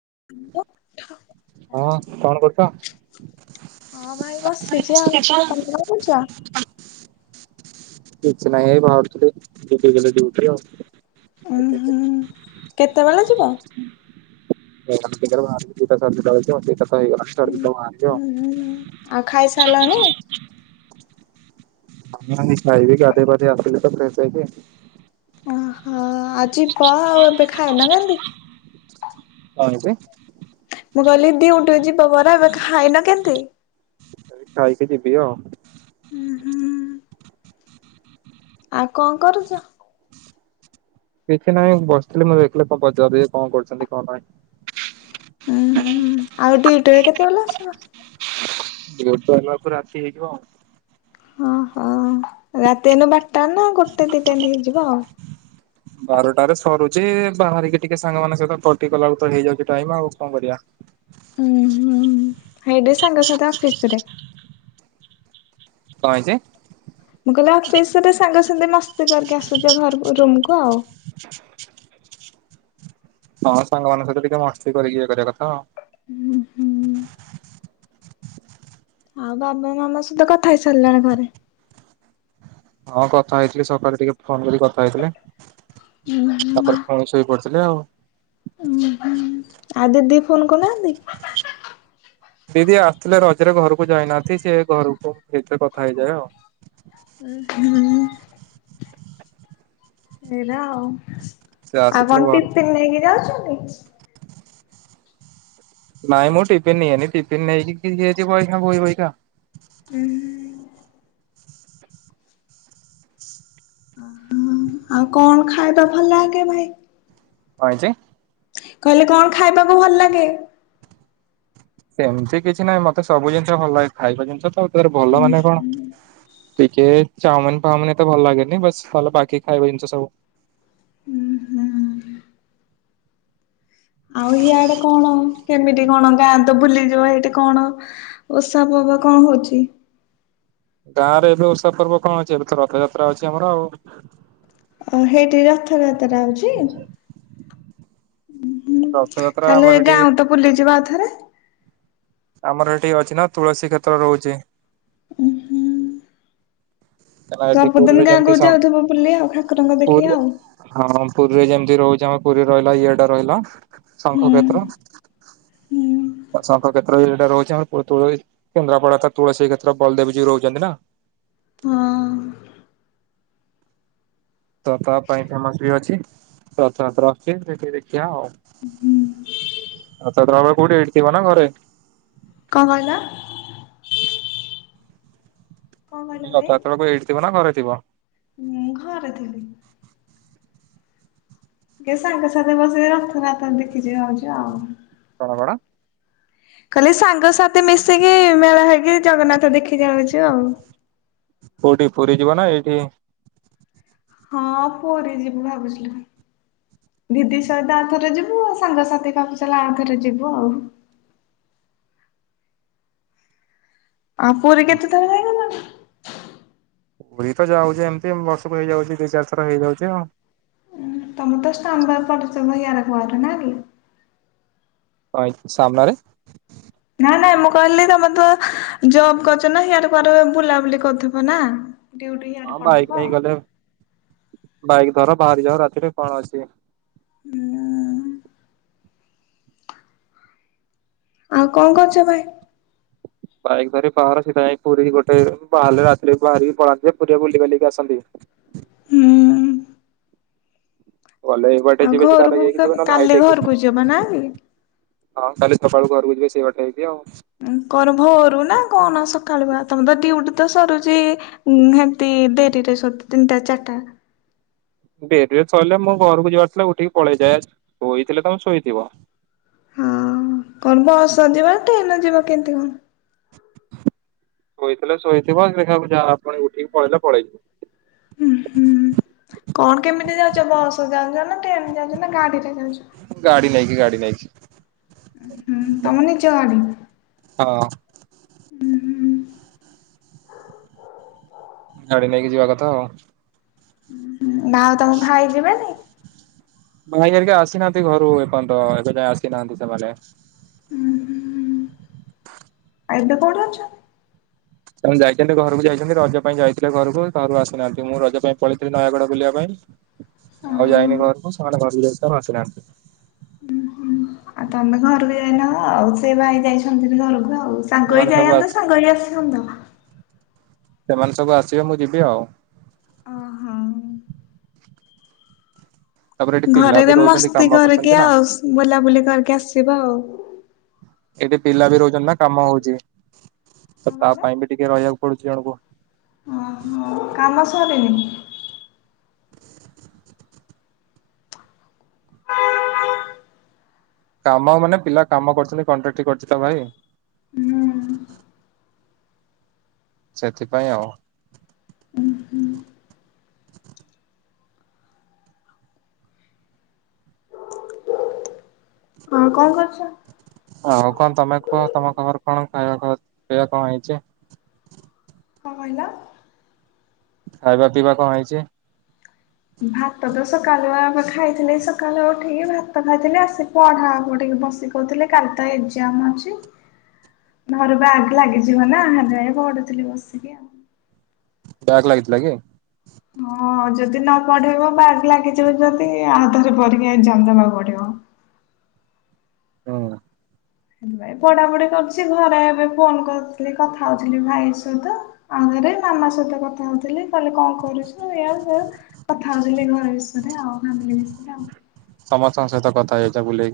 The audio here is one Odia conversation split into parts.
[unintelligible] ହଁ କଣ କରୁଛ? ହଁ ଭାଇ ବସିଛି ଆଉ ତମେ କ କରୁଚ? କିଛି ନାହିଁ ଏଇ ବାହାରୁଥିଲି। ଯିବି ଗଲେ ଡିଉଟି ରୁ ଆଉ। ଉଁ ହୁଁ କେତେବେଳେ ଯିବ? [unintelligible] ଉଁ ଉଁ ହୁଁ ଆଉ ଖାଇସାରିଲଣି? [unintelligible] ନାହିଁ ଖାଇବି ଗାଧେଇ ପାଧେଇ ଆସିଲି ତ ଫେସ ହେଇକି। ଓହୋ ଆଜି କହ ଆଉ ଏବେ ଖାଇନ କେମିତି। କଣ ହେଇଚି। ମୁଁ କହିଲି ଦିଉଟି ଯିବ ପରା ଏବେ ଖାଇନ କେମତି। ଏ ଖାଇକି ଯିବି ଆଉ। ହୁଁ ଆଉ କଣ କରୁଚ। କିଛି ନାହିଁ ମୁ ବସିଥିଲି ମୁଁ ଦେଖିଲି କଣ ପଚିବା କଣ କରୁଛନ୍ତି କଣ ନାହିଁ। ଉଁ ହୁଁ ଆଉ ଡିଉଟିରୁ କେତେବେଳେ ଆସିବ। ଗୋଟେ ହେଲା ପରେ ଆସି ହେଇଯିବ। ଓ ହୋ ରାତି ହେନେ ବାରଟା ନା ଗୋ ଗୋଟେ ଦିଇଟା ଦି ହେଇଯିବ ଆଉ। ବାରଟାରେରେ ସରୁଛି ବାହାରିକି ଟିକେ ସାଙ୍ଗମାନଙ୍କ ସହିତ ପଟିଗଲା ବେଳକୁ ତ ହେଇଯାଉଛି ଟାଇମ ଆଉ କଣ କରିବା। ହୁଁ ହୁଁ ହେଇଟି ସାଙ୍ଗ ସାଥି ଅଫିରେ କଣ ହେଇଚି। ମୁ କହିଲେ ଅଫିସରେ ସାଙ୍ଗ ସାଙ୍ଗେ ମସ୍ତି କରିକି ଆସୁଛ ଘର ରୁମ କୁ ଆଉ [inaudible] ହଁ ସାଙ୍ଗମାନଙ୍କ ସହିତ ଟିକେ ମସ୍ତି କରିକି ଇଏ କରିବା କଥା ଆଉ ବାବା ମାମା ସହିତ କଥା ହେଇ ସାରିଲାଣି ଘରେ। ହଁ କଥା ହେଇଥିଲି ସକାଳେ ଟିକେ ଫୋନ କରି କଥା ହେଇଥିଲେ। [inaudible] ତାପରେ ପୁଣି ଶୋଇପଡିଥିଲେ ଆଉ। ଆ ଦିଦି ଫୋନ କରିନାହାନ୍ତି। [inaudible] ଦିଦି ଆସିଥିଲେ ରଜରେ ଘରକୁ ଯାଇନାହାନ୍ତି ସେ ଘରକୁ ଏଥିରେ କଥା ହେଇଯାଏ ଆଉ। [unintelligible] ସେ ଆଉ ଆସିଥିଲେ କଣ ଘରୁ ଟିଫିନ ନେଇକି ଯାଉଛୁ [unintelligible] ନାଇଁ ମୁଁ ଟିଫିିନ ନିଏନି ଟିଫିନ ନେଇକି ଯିଛି ବୋହିଖା ବହି ବହିକା। ହୁଁ ହ ଓ ଆଉ କଣ ଖାଇବା ଭଲ ଲାଗେ ଭାଇ। କଣ ହେଇଚି। କହିଲେ କଣ ଖାଇବାକୁ ଭଲ ଲାଗେ। ସେମିତି କିଛି ନାଇଁ ମତେ ସବୁ ଜିନିଷ ଭଲ ଲାଗେ ଖାଇବା ଜିନିଷ ତ। ତର ଭଲ ମାନେ କଣ? ଟିକେ ଚାଓମିନ ଫାଓମିନ ଏତେ ଭଲ ଲାଗେନି ବାସ ଭଲ ବାକି ଖାଇବା ଜିନିଷ ସବୁ। ଉଁ ହୁଁ। ଆଉ ହିଆଡେ କଣ? କେମିତି କଣ ଯାଆନ ତ ବୁଲିଯିବ ହେଇଠି କଣ ଓଷା ପର୍ବ କଣ ହଉଛି? ଗାଁ ରେ ଏବେ ଉଷା ପର୍ବ କଣ ଅଛି ଏବେ ତ ରଥଯାତ୍ରା ଅଛି ଆମର ଆଉ। ଅ ହେଇଠି ରଥଯାତ୍ରା ହଉଛି। ହୁଁ ହୁଁ ରଥଯାତ୍ରା ତାହଲେ ଆମର ଗାଁ ଏଠି କୁ ତ ବୁଲିଯିବ ଆଉଥରେ? ଆମର ଏଠି ଅଛି ନା ତୁଳସୀ କ୍ଷେତ୍ର ରହୁଛି। କାରଣ ଏଠି ସବୁଦିନ ପୁରୀରେ ଗାଁ ଯେମିତି କୁ ସ ଯାଉଥିବ ବୁଲି ଆଉ ଠାକୁରଙ୍କ ପୁରୀ ଦେଖି ଆଉ। ହଁ ପୁରୀରେ ଯେମିତି ରହୁଛି ଆମ ପୁରୀ ରେ ରହିଲା ଇଆଡେ ରହିଲା। ଶଙ୍ଖ ହୁଁ କ୍ଷେତ୍ର। ହୁଁ ଶଙ୍ଖ କ୍ଷେତ୍ରରେ ସେଇଟା ରହୁଛି ଆମର ପୁରୀ ତୁଳସୀ କେନ୍ଦ୍ରାପଡା ତ ତୁଳସୀ କ୍ଷେତ୍ର ବଳଦେବଜୀଉ ରହୁଛନ୍ତି ନା। ହଁ। ତ ତା ପାଇଁ ଫେମସ ବି ଅଛି ରଥଯାତ୍ରା ହଉଅଛି ସେଠି ଦେଖିବା ଆଉ ରଥଯାତ୍ରା ବେଳେ କୋଉଠି ଏଇଠି ଥିବ ନା ଘରେ? କଣ କହିଲ? [unintelligible] କଣ ମୁଁ କହିଲି ରଥଯାତ୍ରା ବେଳକୁ ଏଇଠି ଥିବ ନା ଘରେ? ଥିବ ମୁଁ ଘରେ ଥିଲି। କେ ସାଙ୍ଗ ସାଥିରେ ବସିକି ରଥଯାତ୍ରା ଦେଖି ଯିବି ଭାବୁଚି ଆଉ। କଣ କଣ? କହିଲି ସାଙ୍ଗସଥି ମିଶିକି ମେଳା ହେଇ କି ଜଗନ୍ନାଥ ଦେଖି ଜାଉଛୁ ଆଉ। କୋଉଠି ପୁରୀ ଯିବ ନା ଏଇଠି ହଁ ପୁରୀ ଯିବୁ ଭାବୁଥିଲୁ ଦିଦି ସହିତ ଆଉ ଥରେ ଯିବୁ ଆଉ ସାଙ୍ଗସାଥି ଭାବୁଥିଲି ଆଉ ଥରେ ଯିବୁ ଆଉ। ଆଉ ପୁରୀ କେତେ ଥର ଯାଇସାଇଲଣୀ? ପୁରୀ ତ ଯାଉଛି ଏମିତି ବର୍ଷକୁ ହେଇଯାଉଛି ଦି ଚାରି ଥର ହେଇଯାଉଛି ଆଉ। ତମର ତ [unintelligible] କରୋନା ରେ। କଣ ହେଇଛି ସାମ୍ନାରେ? ନା ନାଇଁ ମୁଁ କହିଲି ତମେ ତ ଜବ କରୁଛ ନା ହିଆଡେ କୁଆଡେ ବୁଲାବୁଲି କରୁଥିବ ନା। ଡିୟୁଟି ହିଆଡେ ପଡୁଥିବ। ବାଇକ୍ ଧର ବାହାରି ଯାଅ ରାତିରେ କଣ ଅଛି। ହୁଁ। ଆଉ କଣ କରୁଛ ଭାଇ? ବାଇକ୍ ଧରି ବାହାର ସିଧା ଯାଇ ପୁରୀ ଗୋଟେ ବାହାରିଲ ରାତିରେ ବାହାରିକି ପଳାନ୍ତି ଯେ ପୁରୀରେ ବୁଲି ବାଲିକି ଆସନ୍ତି। ହୁଁ। ଗଲେ ଏଇ ବାଟେ ଆଉ ଯିବେ ସିଧା ଘରକୁ ହେଇକି କ ଯିବେ ନହେଲେ କାଲି ହାଇଟେକ୍ ହେଇକି ଘରକୁ ଯିବ ନାଁ କି? ହଁ କାଲି ସକାଳୁ ଘରକୁ ଯିବି ସେଇ ବାଟେ ହେଇକି ଆଉ। ଉଁ କଣ ଭୋରୁ ନା କଣ ସକାଳୁ ବା ତମେ ତ ଡିୟୁଟି ତ ସରୁଛି ଉଁ ହେଟି ଡେରିରେ ସରୁଛି ତିନିଟା ଚାରିଟା। ଡେରିରେ ସରିଲଲେ ମୁଁ ଘରକୁ ଯିବାର ଥିଲେ ଉଠିକି ପଳେଇଯାଏ ଶୋଇଥିଲେ ତମେ ଶୋଇଥିବ। ହଁ କଣ ବସ ଯିବା ନା ଟ୍ରେନରେ ଯିବା କେମତି କଣ ଶୋଇଥିଲେ ଶୋଇଥିବ ଦେଖିଲାବେଳକୁ ଯା ପୁଣି ଉଠିକି ପଳେଇଲେ ପଳେଇିବ। ଉଁ ହୁଁ କଣ କେମିତି ଯାଉଛ ବସରେ ଯାଉଛ ନା ଟ୍ରେନରେ ଯାଉଛ ନା ଗାଡି ଗାଡି ନେଇଁକି ଗାଡି ନେଇକି ହୁଁ ତମ ନିଜ ଗାଡି। ହଁ ହୁଁ ହୁଁ। ଗାଡି ନେଇକି ଯିବା କଥା ଆଉ। ହୁଁ। ଉଁ ହୁଁ ନା ଆଉ ତମ ଭାଇ ଯିବେନି। ଭାଇରିକ ଆସିନାହାନ୍ତି ଘରୁ ଏପର୍ଯ୍ୟନ୍ତ ଏବେ ଯାଏ ଆସିନାହାନ୍ତି ସେମାନେ ଉଁ ହୁଁ ଆଉ ଏବେ କଉଁଠୁ ଅଛ? ତା ଯାଇଛନ୍ତି ଘରକୁ ଯାଇଛନ୍ତି ରଜ ପାଇଁ ଯାଇଥିଲେ ଘରକୁ ଘର ଆସିନାହାନ୍ତି ମୁଁ ରଜ ପାଇଁ ପଳେଇଥିଲି ନୟାଗଡ ବୁଲିବା ପାଇଁ। ଆଉ ଯାଇନି ଘରକୁ ସାମାନେ ଘରକୁ ଯାଇଛନ୍ତି ଆସିନାହାନ୍ତି। ଆଉ ତମେ ଘରକୁ ଯାଇନ ଆଉ ସେ ଭାଇ ଯାଇଛନ୍ତି ଘରକ ହଉ ସାଙ୍ଗ ହେଇ ସେମାନେ ସବୁ ଯାଆନ୍ତ ଆସି ସାଙ୍ଗ ହେଇ ଆସନ୍ତି ସେମାନେ ସବୁ ଆସିବେ ମୁଁ ଯିବି ଆଉ। ଓହୋ। ତାପରେ ଏଠି ପିଲା ବି ଘରେରେ ରହୁଛନ୍ତି ମସ୍ତି କାମ କରୁଛନ୍ତି କରିକି ନା ଆଉ ବୁଲାବୁଲି କରିକି ଆସିବ ଆଉ। ଏଠି ପିଲା ବି ରହୁଛନ୍ତି ନା କାମ ହଉଛି। କଣ ତ ତା ପାଇଁ ବି ଟିକେ ରହିବାକୁ ପଡୁଛି ଜଣକୁ ଓହ କାମ ସରିନି? [inaudible] କାମ ମାନେ ପିଲା କାମ କରୁଛନ୍ତି କଣ୍ଟ୍ରାଟ କରୁଛି ତ ଭାଇ ହୁଁ। ସେଥିପାଇଁ ଆଉ ହଁ କଣ କରୁଛ। ଆଉ କଣ ତମେ କୁହ ତମ ଖବର କଣ ଖାଇବା ପିଇବା କଣ ହେଇଛି। କଣ କହିଲ। ଖାଇବା ପିଇବା କଣ ହେଇଛି। ଭାତ ତ ସକାଳୁ ଆ ଖାଇଥିଲ ସକାଳୁ ଉଠିକି ଭାତ ଖାଇଥିଲି ଆସିିକ ପଢାକୁଠିକି ବସି କହୁଥିଲେ କାଲି ତ ଏକ୍ଜାମ ଅଛି ଘରୁ ବ୍ୟାଖ୍ ଲାଗିଯିବ ନା ଆ ପଢୁଥିଲି ବସିକି ଆଉ ବ୍ୟାଗ ଲାଗିଥିଲା କି? ହଁ ଯଦି ନ ପଢେଇବ ବାଗ ଲାଗିଯିବ ଯଦି ଆାତରେ ପରିକି ଏକ୍ଜାମ ଦେବାକୁ ପଡିବ। ହୁଁ ହେ ଭାଇ ପଢାପଢି କରୁଛି ଘରେ ଏବେ ଫୋନ କରିଥିଲି କଥା ହଉଥିଲି ଭାଇ ସହିତ ଆଉରେ ମାମା ସହିତ କଥା ହଉଥିଲି କହଲେ କଣ କରୁଛୁ କଥା ହଉଥିଲି ଘ ବିଷୟରେ ଆଉାମ ବିଷୟରେ ଆଉ। ସମସ୍ତଙ୍କ ସହିତ କଥା ହେଇଛ ବୁଲେଇ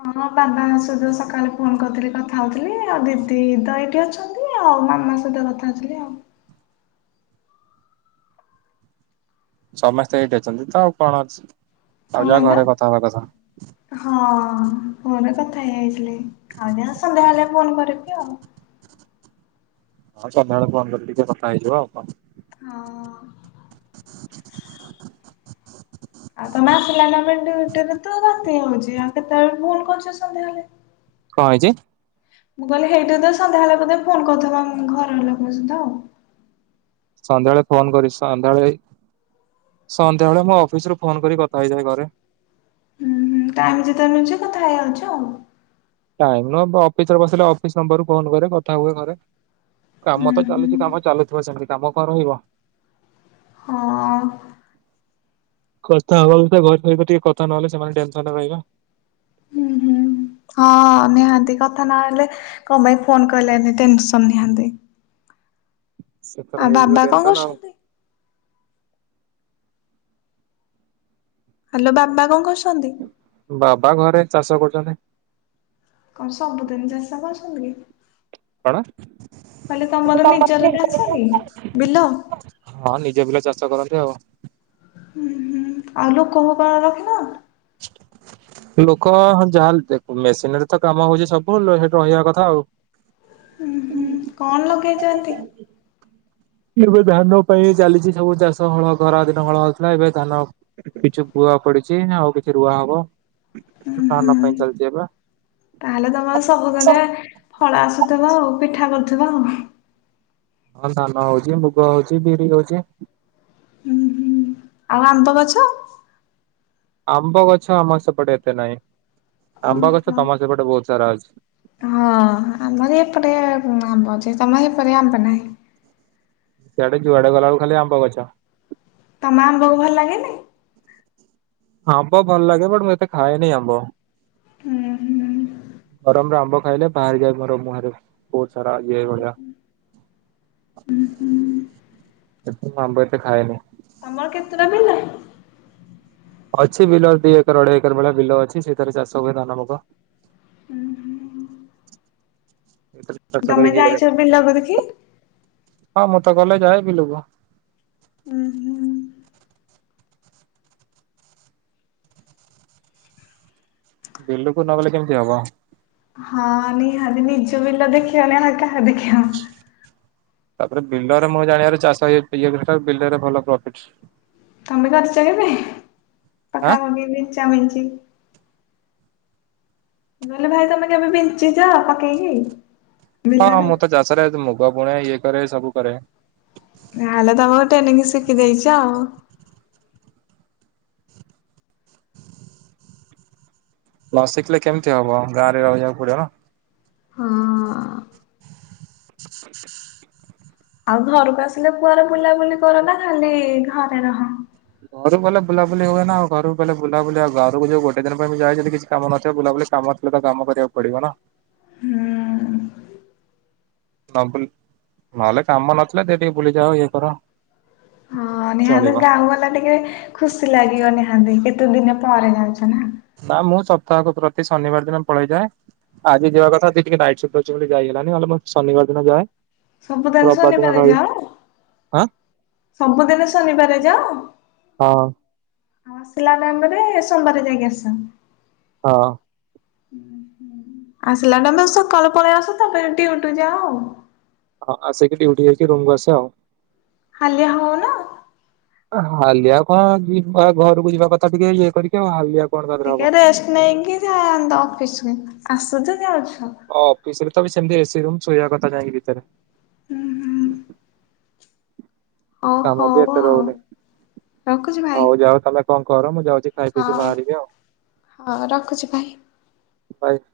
ହଁ ହଁ ବାବା ସକାଳେ ଫୋନ କରିଥିଲି କଥା ହଉଥିଲି ଆଉ ଦିଦି ଦହିଟି ଅଛନ୍ତି ଆଉ ମାମା ସହିତ କଥା ହଉଥିଲି ଆଉ। ସମସ୍ତେ ଏଇଠି ଅଛନ୍ତି ତ ଆଉ କଣ ଅଛି। ଆଉ ଯାହା କଣ କଇଲ ଘରେ କଥା ହବା କଥା ହଁ ଘରେ କଥା ହେଇଯାଇଥିଲି ଆଉ ଯା ସନ୍ଧ୍ୟା ବଳେ ଫୋନ କରିବି ଆଉ। ହଁ ସନ୍ଧ୍ୟା ବେଳେ ଫୋନ୍ କରିକି ଟିକେ କଥା ହେଇଯିବ ଆଉ କଣ। ହଁ। [inaudible] ଆଉ ତମେ ଆସିଲ ନା ମେଣ୍ଡି ଭଣ୍ଡିରେ ତ ବାତି ହଉଛି ଆଉ କେତେବେଳେ ଭୁଲ କରୁଛ ସନ୍ଧ୍ୟା ହେଲେ କଣ ହେଇଛି? ମୁଁ କହିଲି ହେଇଠି ସନ୍ଧ୍ୟା ବେଳେ ବୋଧେ ଫୋନ କରିବା ଘର ଲୋକଙ୍କ ସତ ଆଉ ସନ୍ଧ୍ୟାବେଳେ ଫୋନ କରି ସନ୍ଧ୍ୟାବେଳେ ସନ୍ଧ୍ୟାବେଳେ ମୋ ଅଫିସ ରୁ ଫୋନ କରି କଥା ହେଇଯାଏ ଘରେ। ହୁଁ ହୁଁ ଟାଇମ ଯେତେ ନୁଛି କଥା ହେଇଯାଉଛୁ ଆଉ ଟାଇମ ନୁହଁ ଅଫିସରେ ବସିଲେ ଅଫିସ ନମ୍ବରୁ ଫୋନ କରେ କଥା ହୁଏ ଘରେ ହୁଁ କାମ ତ ଚାଲୁଛି ହୁଁ କାମ ଚାଲୁଥିବ ସେମିତି କାମ କଣ ରହିବ। ହଁ। କଥା ହବାଥା ଘରେ ସ ଟିକେ କଥା ନହେଲେ ସେମାନେ ଟେନସନ ହେବେକି କଣ ହୁଁ ହୁଁ ହଁ ନିହାନ୍ତି କଥା ନହେଲେ କଣ ପାଇଁ ଫୋନ କହିଲି ଟେନସ ନିହାନ୍ତି। ସେତ ରହିବି ତ ଟେନସନ ଆଉ କରୁଛନ୍ତି? ହ୍ୟାଲୋ ବାବା କଣ କରସ ବାବା ଘରେ ଚାଷ କର। [unintelligible] କଣ ସବୁଦିନ ଚାଷ କରଛନ୍ତି କି? କଣ କହିଲେ ତମର ହଁ ନିଜର ନିଜେ ଚାଷ କି ବିଲ? ପିଲା ଚାଷ କରନନ୍ତି। [unintelligible] ହୁଁ ହୁଁ ଆଉ ଲୋକ କଣ ରଖିନ? ଲୋକ ଯାହା ମେସିନରେ ତ କାମ ହଉଛି ସବୁ ସେଠି ରହିବା କଥା ଆଉ ହୁଁ ହୁଁ କଣ ଲଗେଇଛନ୍ତି? ଏବେ ଧାନ ପାଇଁ ଚାଲିଛି ସବୁ ଚାଷ ହଳ ଖରା ଦିନ ହଳ ହଉଥିଲା ଏବେ ଧାନ କିଛି ବୁଆ ପଡିଛି ଆଉ କିଛି ରୁଆ ହବ। ଉଁ ନା ନା ହୁଁ ପାଇଁ ଚାଲିଛି ଏବେ ତାହେଲେ ତମର ସବୁଦିନେ ଫଳ ଆସୁଥିବା ଆଉ ପିଠା କରୁଥିବା ଆଉ ହୁଁ। ହଁ ନାନ ହଉଛି ମୁଗ ହଉଛି ବିରି ହଉଛି ହୁଁ ହୁଁ ଆଉ ଆନ୍ତ ଗଛ ଆମ୍ବ ଗଛ ଆମ ସେପଟେ ଏତେ ନାହିଁ ଆମ୍ବ ଗଛ ଓହୋ। ତମର ସେପଟେ ବହୁତ ସାରା ଅଛି। ହଁ ଆମର ଏପଟେ ଆମ୍ବ ତମ ଏ ପରି ଆମ୍ବ ନାହିଁ। ସିଆଡେ ଯୁଆଡେ ଗଲାବେଳୁ ଖାଲି ଆମ୍ବ ଗଛ। ତମ ଆମ୍ବକୁ ଭଲ ଲାଗେନି? ହମ୍ବ ଭଲ ଲାଗେ ବଟ ମୁଁ ଏତେ ଖାଏନି ଆମ୍ବ ହୁଁ ହୁଁ। ଗରମରେ ଆମ୍ବ ଖାଇଲେ ବାହାରି ଯାଏ ମୋର ମୁହଁରେ ବହୁତ ସାରା ଇଏଇ ଭଳିଆ ହୁଁ ହୁଁ ମୁଁ ଆମ୍ବ ଏତେ ଖାଏନି। ଆମର କେତେଟା ପିଲା? ଅଛି ବିଲ ଦି ଏକର ଅଢେଇ ଏକର ଭଳିଆ ବିଲ ଅଛି ସେଥିରେ ଚାଷ ହୁଏ ଧାନ ବଗ। ତମେ ଯାଇଛ ବିଲକୁ ଦେଖି? ହଁ ମୁଁ ତ ଗଲେ ଯାଏ ବିଲ କୁ ଉଁ ହୁଁ। ବିଲକୁ ନବେଲେ କେମିତି ହବ। ହଁ ନିହାତି ନିଜ ବିଲା ଦେଖିବା ନା ନା କାହା ଦେଖିବା। ତାପରେ ବିଲରେ ମୁଁ ଜାଣିବାରୁ ଚାଷ ଇଏ ବିଲର ରେ ଭଲ ପ୍ରଫିଟ। ତମେ କରିଛ କେବେ? ଆଁ ପକା ବଗେଇ ବି ଚାମିିନ କହିଲେ ଭାଇ ତମେ କେବେ ବିଞ୍ଚିଛ ପକେଇକି? ହଁ ବିଲରେ? ମୋତ ଚାଷରେ ମୁଗ ପୁଣ ଇଏ କରେ ସବୁ କରେ ନଁଲେ ତମଟ ଏନଙ୍ଗି ଶିଖି ଯାଇଚ। ନ ଶିଖିଲେ କେମିତି ହବ ଗାଁରେ ରହିବାକୁ ପଡିବନା। ହଁ। [inaudible] ଆଉ ଘରକୁ ଆସିଲେ କୁଆରେ ବୁଲାବୁଲି କର ନା ଖାଲି ଘରେ ରହ। ଘରୁ ବୋଇଲେ ବୁଲାବୁଲି ହୁଏ ନା ଆଉ ଘର ବଲେ ବୁଲାବୁଲି ଆଉ ଘରକୁ ଯୋଉ ଗୋଟେ ଦିନ ପାଇଁ ଯାଇଏ ଯଦି କିଛି କାମ ନିବ ବୁଲାବୁଲି କାମ ଥିଲେ ତ କାମ କରିବାକୁ ପଡିବ ନା। [inaudible] ହୁଁ ନ ବୁଲି ନହେଲେ କାମ ନଥିଲେ ଦେ ଟିକେ ବୁଲିଯାଅ ଇଏ କର। ହଁ ନିହାତି ଚଳିବ। ଗାଁ ବାଲା ଟିକେ ଖୁସି ଲାଗିବ ନିହାତି କେତେ କେତେ ଦିନ ପରେ ଯାଉଛ ନା ନା ମୁଁ ସପ୍ତାହକ ପ୍ରତି ଶନିବାର ଦିନ ପଳେଇଯାଏ ଆଜି ଯିବା କଥା ଟିକେ ନାଇଟ୍ ସୁ ଅଛି ବୋଲି ଯାଇଗଲାାନି ହେଲେ ମୁଁ ଶନିବାର ଦିନ ଯାଏ। ସବୁଦିନ ରବିବାର ଦିନ ଶନିବାରେ ରହି ଯାଅ ହଁ [inaudible] ସବୁଦିନ ଶନିବାରେ ଯାଅ। ଆଉ ହଁ ଆସିଲା ନାଇରେ ସୋମବାର ଯାଇକି ଆସନ୍। ହଁ। [inaudible] ଆସିଲା ଟମେ ସକାଳେ ପଳେଇ ଆସ ତାପରେ ଦିୟୁଟି ଯାଅ ଆଉ। ହଁ ଆସିକି ଡିୁଟି ହେଇକି ରୁମକୁୁ ଆସେ ଆଉ। ହାଲିଆ ହୋଉନ। ହାଲିଆ କଣ ଯିବା ଘରକୁ ଯିବା କଥା ଟିକେ ଇଏ କରିକି ଆଉ ହାଲିଆ କଣ ତାରେ ହବ। ଟିକେ ରେଷ୍ଟ ନେଇକି ଯାନ୍ତ ଅଫିସ ଆସ [unintelligible] ଅଫିସରେ ସେମିତି ଏ ସି ରୁମ୍ ଶୋଇବା କଥା ଯାଇକି ଭିତରେ। [inaudible] ଓ କାମ ବି ହଉ ଏତେ ଆଉ ରହୁନି ରଖୁଛି ଭାଇ। ହୋଉ ଯାଅ ତମ କଣ କର ମୁଁ ଯାଉଚି ଖାଇ ପିଇକି ହଉ ବାହାରିବି ଆଉ ହଉ ରଖୁଛି ଭାଇ। [inaudible] ଭାଇ